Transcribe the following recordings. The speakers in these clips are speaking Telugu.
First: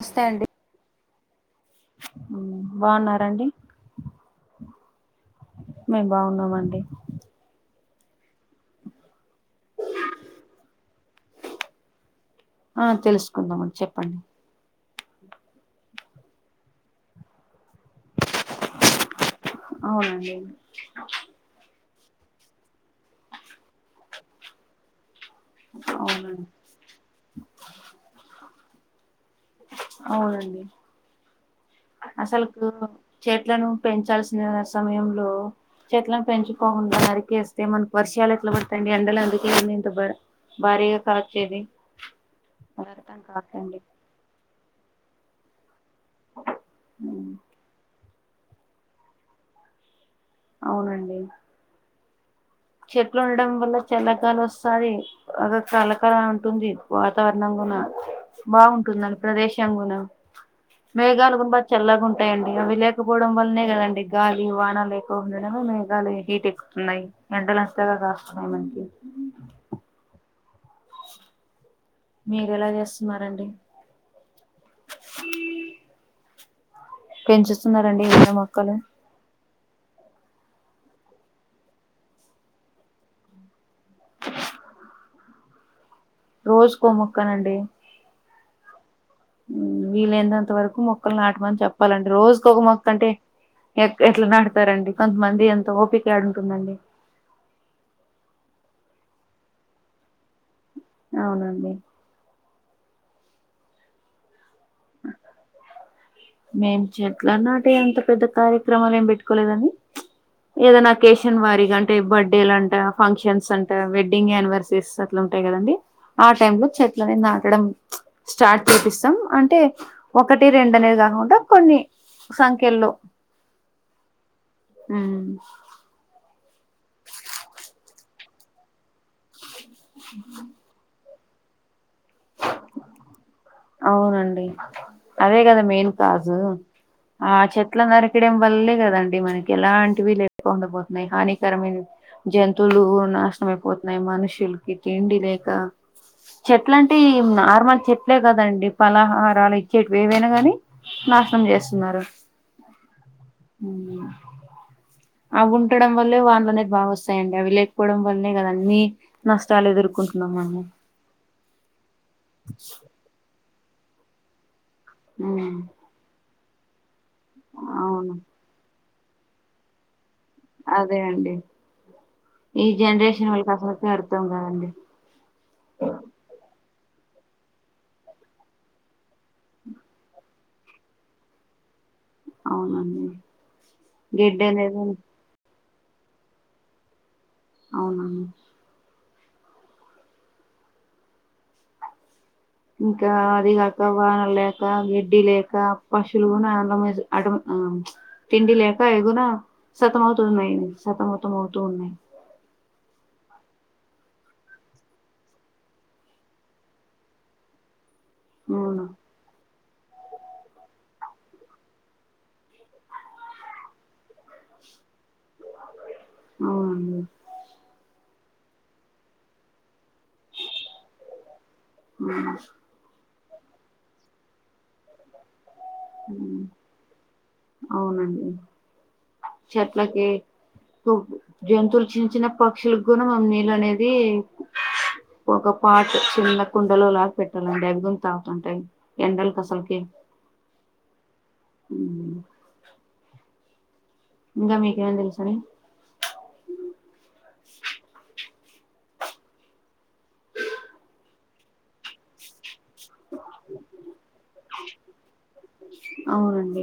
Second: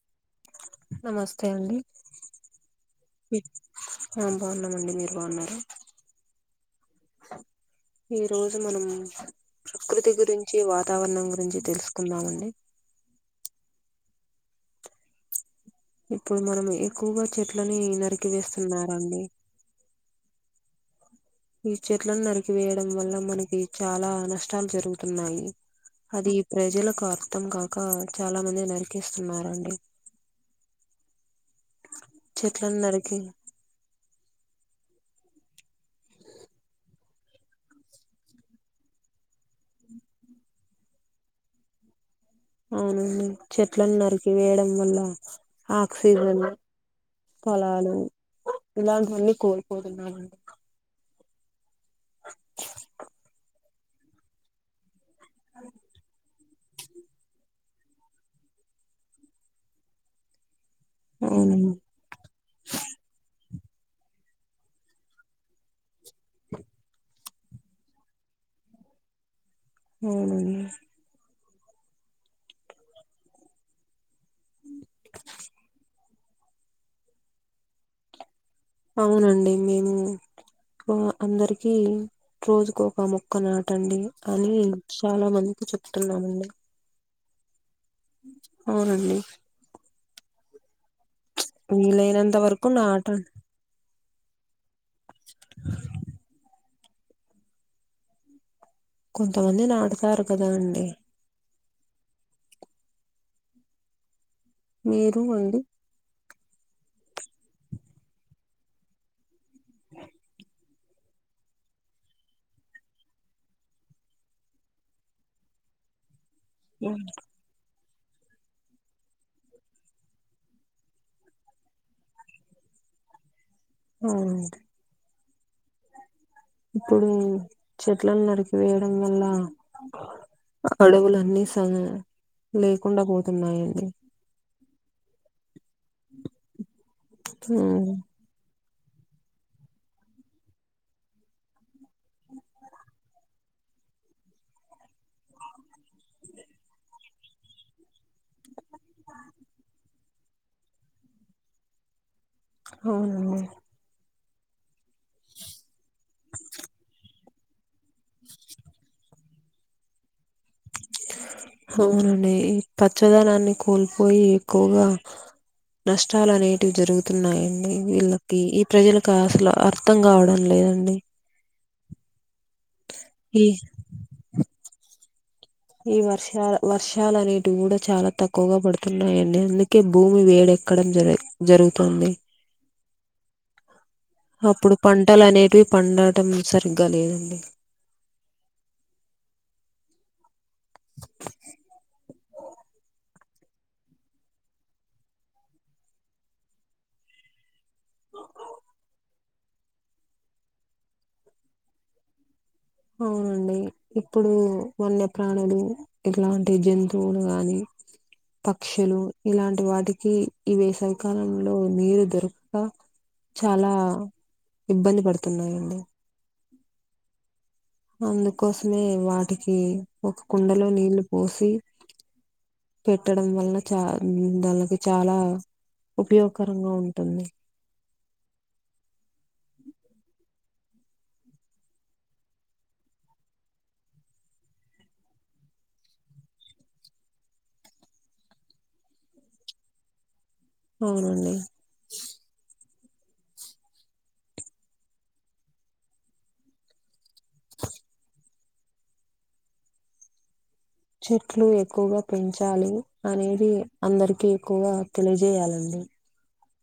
వస్తే అండి నమస్తే అండి బాగున్నార అండి ఆ బాగున్నామండి మీరు బాగున్నార మేము బాగున్నాం అండి అ ఈ రోజు మనం ప్రకృతి గురించి వాతావరణం గురించి తెలుసుకుందామ అండి ఆ తెలుసుకుందాం అండి చెప్పండి ఇప్పుడు మనం ఎక్కువగా చెట్లని నరికి వేస్తున్నరు అండి అవునండి ఈ చెట్లను నరికివేయడం వల్ల మనకి చాలా నష్టాలు జరుగుతున్నాయి అది అవునండి ప్రజలకు అర్థం కాక చాలా మంది నరికేస్తున్నారు అవునండి అసలుకు చెట్లను నరికి చెట్లను పెంచాల్సిన సమయంలో చెట్లను పెంచకోకుండా నరికేస్తే మనకు వర్షాలు ఎట్లా పడతాయి అండి ఎండల అందుకే ఇంత భారీగా కాచేది అది అర్థం అవునండి కాకండి చెట్లును నరికి వేయడం వల్ల ఆక్సిజన్ పొలాలు ఇలాంటివన్నీ కోల్పోతున్నామండి అవునండి చెట్లు ఉండడం వల్ల చల్లగాలి వస్తాది అద కలకల ఉంటుంది వాతావరణం గున బాగుంటుందండి ప్రదేశం గూనా మేఘాలు కూడా బాగా అవునండి తెల్లగా ఉంట ఉంటాయండి అవి లేకపోవడం వల్లనే కదండి గాలి వానా లేకోకుండా మే లు హీట్ ఎక్కుతున్నాయి ఎండలు అంతగా కాస్తున్నాయి మనకి ఉ ఊ మీర ఎలా చేస్తున్నారండి ఉమ్ పెంచుస్తున్నారండి ఎన్న మొక్కలు అవునండి మేము ఆ అందరికి రోజుకు ఒక మొక్క నాటండి అని చాలా మందికి చెప్తున్నామండి కోజకో ముక్కనండి అవునండి వీలైనంత వరకు మొక్కలు నాటమని చెప్పాలండి వీలైనంత రోజుక ఒక వరకు మొక్క నాట అంటే ఎక్ ఎట్లా నాడతారండి కొంతమంది అంత ఓపిక ఏడు ఉంటుందండి కొంతమంది నాడుతారు కదా అండి అవునండి మీరు అండి మేం చెట్ల నాటే అంత పెద్ద కార్యక్రమాలు ఏం పెట్టుకోలేదండి ఏదైనా అకేషన్ వారిగ అంటే బర్త్డేలు అంట ఫంక్షన్స్ అంట వెడ్డింగ్ యానివర్సరీస్ అట్లా ఉంటాయి కదండి ఆ టై లో చెట్లలనే నాటడం స్టార్ట్ చేపిస్తాం అంటే ఒకటి రెండనేగా నుండ కొన్ని సంఖ్యల్లో అవునండి ఉమ్ ఇప్పుడు చెట్లను నరికివేయడం వల్ల అడవులన్ని సన లేకుండా పోతున్నాయండి అవునండి అదే కదా మెయిన్ కాజు ఆ ఉమ్, చెట్లందరి క్కడం వల్లే కదండి మనకి ఎలాంటివి లేకుండా పోతున్నాయి హానికరమైనవి జంతువులు నాస్ నం అయిపోతున్నాయి మనుషులకి తిండి లేక చెట్ల అంటే ఈ నార్మల్ చెట్లే కదండి ఫలాహారాలు ఇచ్చేటివి ఏవైనా గాని నాశనం చేస్తున్నారు అవునండి అవి ఉంటడం వల్లే వానులనేది బాగా వస్తాయండి అవి లేకపోవడం వల్నే కదా అన్ని నష్టాలు ఎదురుకున్ అవునండి ఈ పచ్చదనాన్ని కోల్పోయి ఎక్కువగా అవున నష్టాలు అనేటివి జరుగుతున్నాయండి అవును వీళ్ళకి ఈ ప్రజలక అసల అర్థం కావడం లేద్ అదే అండి ఈ జనరేషన్ ఈ వాళ్ళకి అసలకే అర్థం కాదండి ఈ వర్షాల వర్షాలు అనేటివి కూడా చాలా తక్కువగా పడుతున్నాయండి అందు కే భూమి వేడెక్కడం జరగ్ జరుగుతుంది అవునండి గడ్డి అప్పుడు అనేది పంటలు అనేవి పండటం సరిగ్గా లేదండి అవునండి ఇంకా అది కాక వానల లేక గడ్డి లేక పశులు కూడా అన్నమేజ్ అటమ్ తిండి లేక ఎగున సతమ అవుతున్నాయి సతమతం అవుతూ ఉన్నాయి అవునండి ఇప్పుడు వన్య ప్ర్రాణులు ఇట్లాంటి జంతువులు గాని అవును పక్షులు ఇలాంటి వాటికి ఈ వేసవికాలంలో నీరు దొరుక్క చాలా ఇబ్బంది పడుతున్నాయండి అవునండి అందుకోసమే వాటికి ఒక కుండలో నీళ్ళు పోసి ఉ పెట్టడం వల్ల చా దానికి చాలా ఉమ్, ఉపయోగకరంగా ఉంటుంది అవునండి చెట్లకే జంతువులు చిన్న చిన్న పక్షులకు కూడా మం నీళ్ళు అనేది ఒక పాటు చిన్న కుండలు లాగా పెట్టాలండి అవిగున తాగుతుంటాయి ఎండలకి అసలకి అవునండి ఊ ఇంకా మీకేమైనా తెలుసాండి చెట్లు ఎక్కువగా పెంచాలి అనేది అందరికి ఎక్కువగా తెలియజేయాలండి అవునండి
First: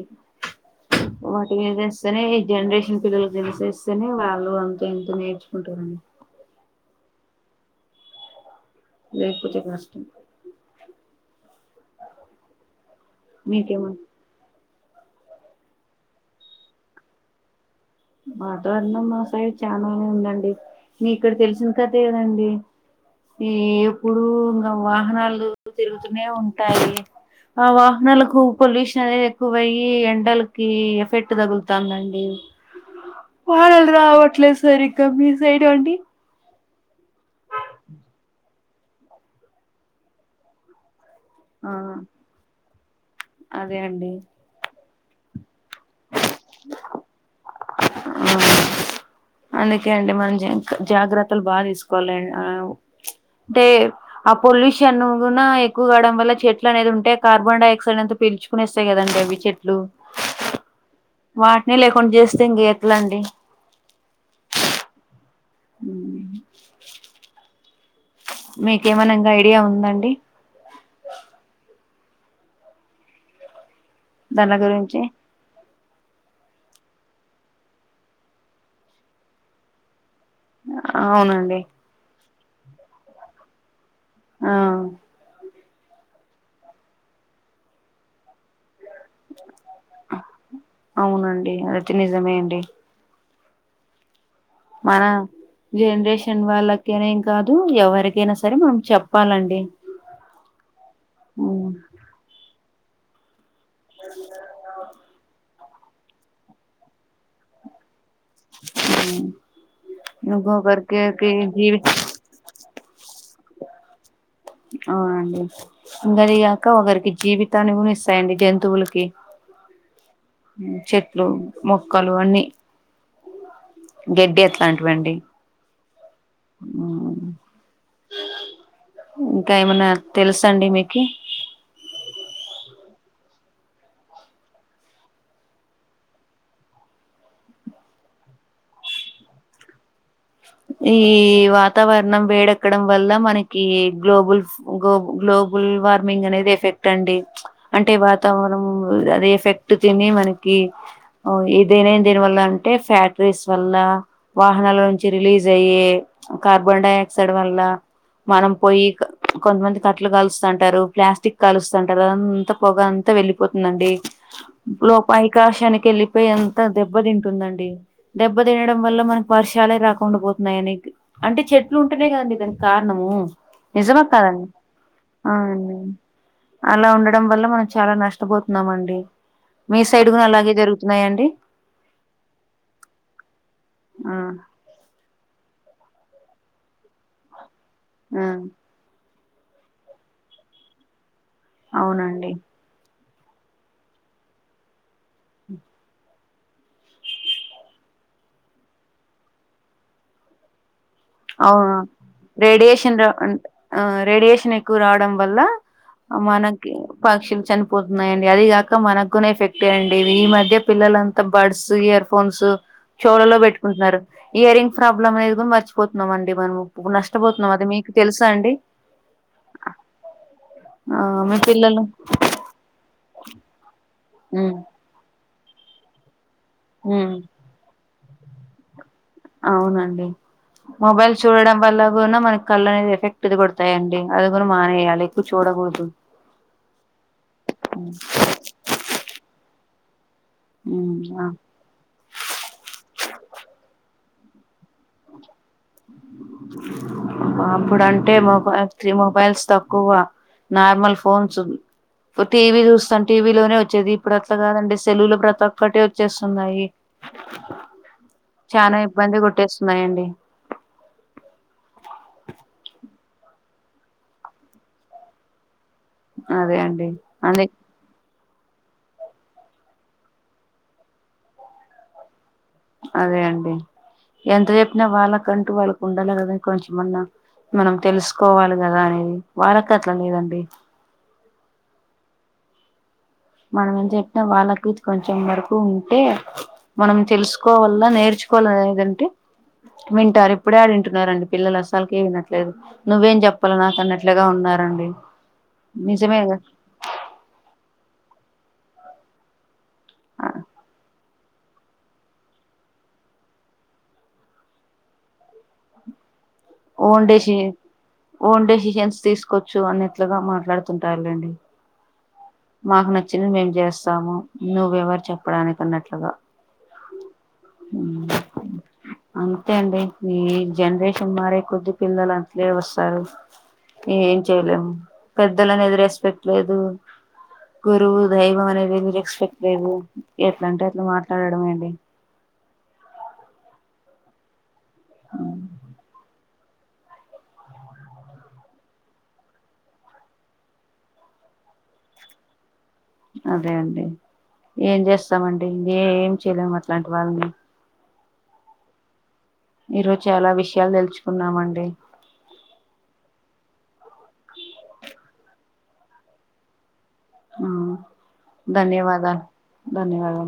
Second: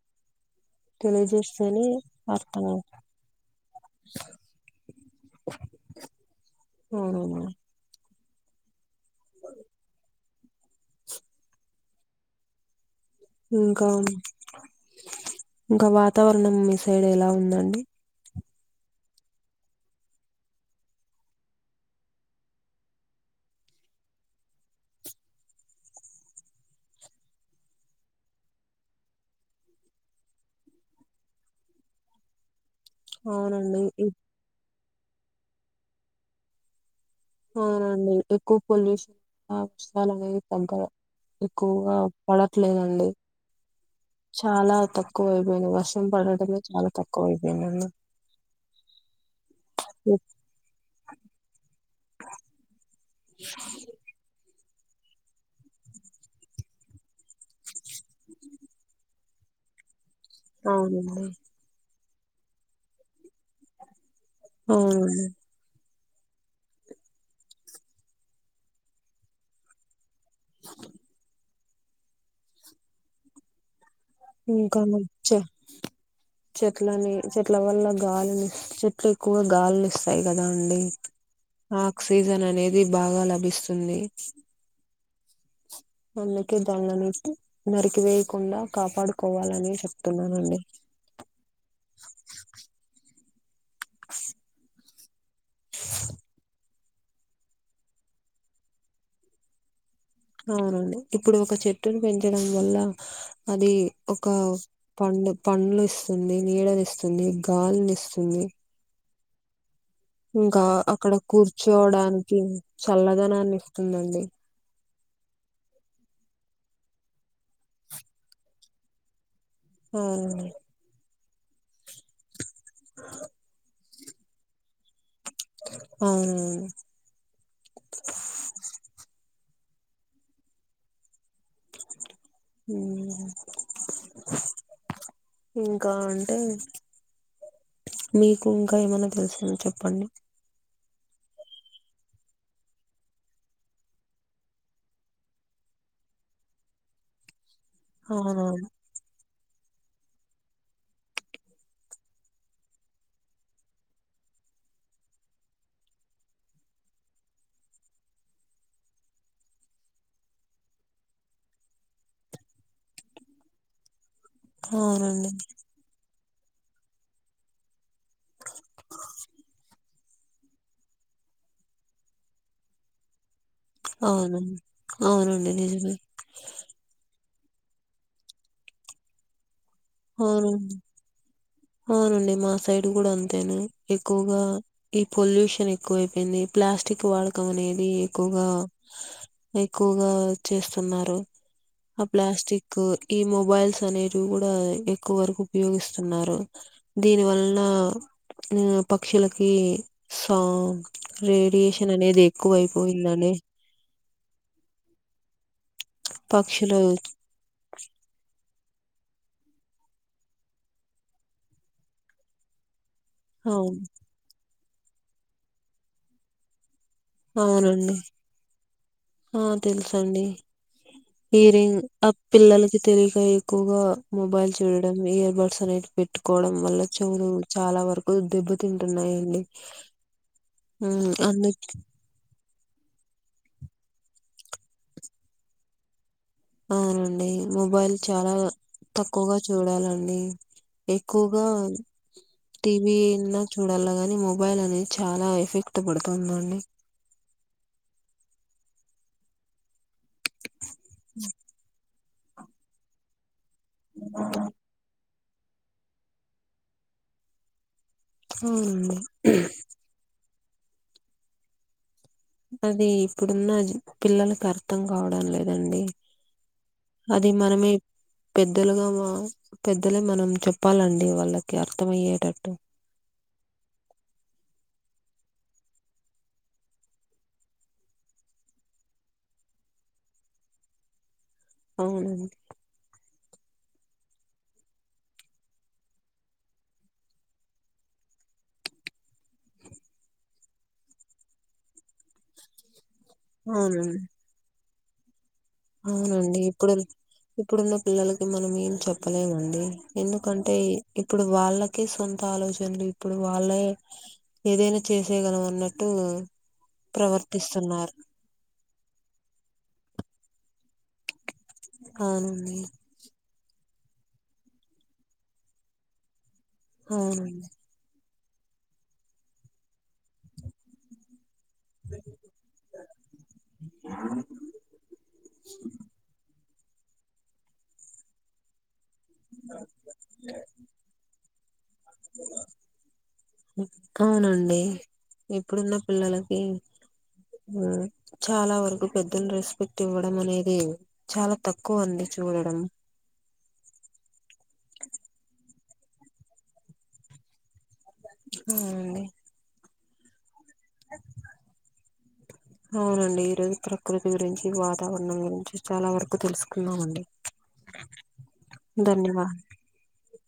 వాటి మీద తెలియజేస్తేనే ఇస్తేనే ఈ అర్థం అవు- జనరేషన్ పిల్లకి తెలిసేస్తేనే వాళ్ళు అంత ఇంతో నేర్చుకుంటారండి ఉ లేకపోతే కష్టం ఇంకా మీకేమన్ ఇంకా వాతావరణం మీ సైడ్ ఎలా ఉందండి వాతావరణం మా సైడ్ చాలానే ఉందండి మీ ఇక్కడ తెలిసిన కథే కదండి ఈ ఎప్పుడు ఇంకా వాహనాలు తిరుగుతూనే ఉంటాయి ఆ వాహనాలకు పొల్యూషన్ అనేది ఎక్కువ అయ్యి ఎండలకి ఎఫెక్ట్ తగులుతందండి వానలు అవునండి రావట్లేదు సరిగా మీ సైడ్ అండి అవునండి ఎక్కువ పొల్యూషన్ అంశాల అనేవి తగ్గలా ఆ ఎక్కువగా పడట్లేదండి అదే అండి చాలా తక్కువ అయిపోయింది వర్షం పడటమే చాలా తక్కువ అయింది ఆ అందుకే అండి మనం జ జాగ్రత్తలు బాగా తీసు కోలే ఆ దే అప్ పొల్యూషన్ కూనా ఎకువడం వల్ల చెట్లు అనేది ఉంటే కార్బన్ డ ఆక్సైడ్ అంత పీలుచుకునేస్త వస్తాయి కదండి అవి చెట్లు అవునండి వాటిని లేకుండా చేస్తే ఇంకా ఎట్లాండి అవునండీ మ్ మీకేమనా ఇంగ ఐడియా ఉందండి దాని ఇంకానా గురించి చె చెట్లని చెట్ల వల్ల గాలిని చెట్లు ఎక్కువ గాలిని ఇస్ స్తాయి కదా అండి అవునండి ఆక్సజన్ అనేది బాగా లభిస్తుంది ఆ అందుకే దాంల నట్టి నరికివేయకుండా కాపాడుకోవాలని చెప్తున్నానండి అవునండి అయితే నిజమే అండి మన జనరేషన్ వాళ్ళకైనా ఏం కాదు ఎవరికైనా సరే మనం చెప్పాలండి అవునండి ఇప్పుడు ఒక ఉమ్ చెట్టును పెంచడం వల్ల అది ఒక పండ్ పండ్లు ఇస్తుంది నీడని ఇస్తుంది గాలిని ఇస్తుంది ఉ ఇంకా అక్కడ జీవి కూర్చోవడానికి చల్లదనాన్ని ఇస్తుందండి అవునండి ఇంగ అది గాక ఒకరికి జీవితాన్ని కూడా ఇస్తాయండి జంతువులకి ఉ చెట్లు మొక్కలు అన్నీ ఆ గడ్డి అట్లాంటివండి అవును ఇంకా ఏమన్న తెలుస అండి మీకి ఉ ఇంకా అంటే మీకు ఇంకా ఏమన్నా తెలుసేమో చెప్పండి ఈ వాతావరణం వేడక్కడం వల్ల మనకి గ్లోబుల్స్ గో గ్లోబల్ వార్మింగ్ అనేది ఎఫెక్ట్ అండి అంటే వాతావరం అవునవును అదే ఎఫెక్ట్ తిని మనకి ఇదే దేనివల్ల అంటే ఫ్యాక్టరీస్ వల్ల వాహనాల నుంచి రిలీజ్ అయ్యే కార్బన్ డైఆక్సైడ్ వల్ల మనం పోయి కొంతమంది కట్టలు కాలుస్తుంటారు ప్లాస్టిక్ కాలుస్తుంటారు అదంతా పొగ అంతా వెళ్ పోతుందండి లోప అవునండి ఆకాశానికి వెళ్ళిపోయేంత దెబ్బ తింటుందండి దెబ్బ తినడం వల్ల మనకి వర్షాలే రాకు కుండా పోతున్నాయని అంటే చెట్లు ఉంటేనేయి కదండి దానికి కారణము నిజమా కాదండి అవునండి అవునండి అలా ఉండడం వల్ల మనం చాలా నష్టపోతున్నాము అండి మీ సైడ్ కూడా అలాగే అవునండి జరుగుతున్నాయండి అవునండి మా సైడ్ కూడా అంతేనే ఆ ఎక్కువుగా ఈ పొల్యూషన్ ఎక్కువైపోయింది ప్లాస్టిక్ వాడకం అనేది ఆ ఎక్కువగా ఎక్కువగా చేస్తున్నారు ఆ అవునండి ప్లాస్టి క్ ఈ మొబైల్స్ అనేవి కూడా ఎక్కువ వరకు ఉపయోగిస్తున్నారు దీని వల్లన ఉ పక్షులకి సాంగ్ అవును రేడియేషన్ అనేది ఎక్కువ రేడియేషన్ రా అయిపోయిందనే ఆ రేడియేషన్ ఎక్కువ రావడం వల్ల మనకి పక్షులు పక్షులు చని పోతున్నాయండి అది కాక మనకు కూడానే ఎఫెక్టే అండి ఈ మధ్య పిల్లలంతా బడ్స్ ఇయర్ ఫోన్స్ చెవులలో అవును పెట్టుకుంటున్నారు ఇయర్ రింగ్ ప్రాబ్లమ్ అనేది కూడా మర్చిపోతున్నాం అండి మనము నష్ పోతున్నాం అది మీకు అవునండి తెలుసా అండి ఆ తెలుసండి ఆ మీ ఈరింగ్ పిల్లలు ఆ పిల్లలకి తెలిక ఎక్కువగా మొబైల్ ఉమ్ చూడడం ఇయర్ బడ్స్ అనేవి పెట్టుకోవడం వల్ల ఉమ్ చెవులు చాలా వరకు దెబ్బ తింటున్నాయి అవునండి మొబైల్ అందు చూడడం వల్ల ఉనా మన కళ్లు అనేది ఎఫెక్ట్ది కొడతాయి అండి అది కూడా మానేయాలి ఎక్కువ చూడకూడదు అవునండి మొబైల్ చాలా తక్కువగా చూడాలండి ఉమ్ ఆ ఎక్కువగా టీవీన్నా చూడల్ల గాని మొబైల్ అనేది చాలా ఎఫెక్ట్ పడుతుందండి అప్పుడు అంటే మొబై తి మొబైల్స్ తక్కువ నార్మల్ ఫోన్స్ ఓ టీవీ చూస్తాం టీవీలోనే వ చ్చేది ఇప్పుడు అట్ల కాదండి సెల్లులో ప్రతి ఒక్కటి వచ్చేస్తున్నాయి చాలా అవునండి ఇబ్బంది కొట్టేస్తున్నాయండి అది ఇప్పుడున్న పిల్లలకి అర్థం కావడం లేదండి అదే అండి అది అదే మనమే పెద్దలుగా మా పెద్దలే మనం చెప్పాలండి వాళ్ళకి అర్థం అయ్యేటట్టు అదే అండి ఎంత చెప్పినా వాళ్ళకంటూ వాళ్ళకు ఉండాల కదని కొంచమన్నా మనం తెలుసుకోవాలి కదా అనేది వాళ్ళకి అట్లా లేదండి అవును మనం ఏం చెప్పినా వాళ్ళకి కొంచెం వరకు ఉంటే మనం తెలుసుకోవల్ల నేర్చుకోవాలనేది ఉంటే వింటారు ఇప్పుడే ఏడ వింటున్నారండి పిల్లలు అసలుకి వినట్లేదు నువ్వేం చెప్ ప్పలు నాకు అవునండి అన్నట్లుగా ఉన్నారండి నిజమేగా అవునండి ఇప్పుడు ఇప్పుడున్న పిల్లలకి మనం ఏం చెప్పలేమండి ఎందుకంటే ఇప్పుడు వాళ్ళకే సొంత ఆలోచనలు ఇప్పుడు వాళ్ళే ఏదైనా చేసేయగలం అన్నట్టు ఓన్ డెసిన్ ప్రవర్తిస్తున్నారు ఓన్ డెసిషన్స్ తీసుకోవచ్చు అన్నట్లుగా మాట్లాడుతుంటారులేండి అవును మాకు నచ్చినది మేం చేస్తాము నువ్వెవరు చెప్పడానికిన్నట్లుగా అవునండి అంతే అండి ఈ జనరేషన్ మారే కొద్ది పిల్లలం లే వస్తారు ఏం చేయలేము పెద్దలనే ఏది రెస్పెక్ట్ లేదు గురువు దైవం అనేది రెస్పెక్ట్ లేదు ఎట్లా అంటే అట్లా మాట్లాడడం అండి అవునండి ఇప్పుడున్న పిల్లలు ఈ చాలా వరకు పెద్దలు రెస్పెక్ట్ ఇవ్వడం అనేది చాలా తక్కువ అండి చూడడం అదే అండి ఏం చేస్తామండి ఏం చేయలేము అట్లాంటి వాళ్ళని ఉనండి ఈరోజు చాలా విషయాలు తెలుసుకున్నామండి అవునండి ఈరోజు ప్రకృతి గురించి వాతావరణం గురించి చాలా వరకు తెలుసుకున్నామండి ఆ ధన్యవాదా ధన్యవాద ధన్యవాదాలు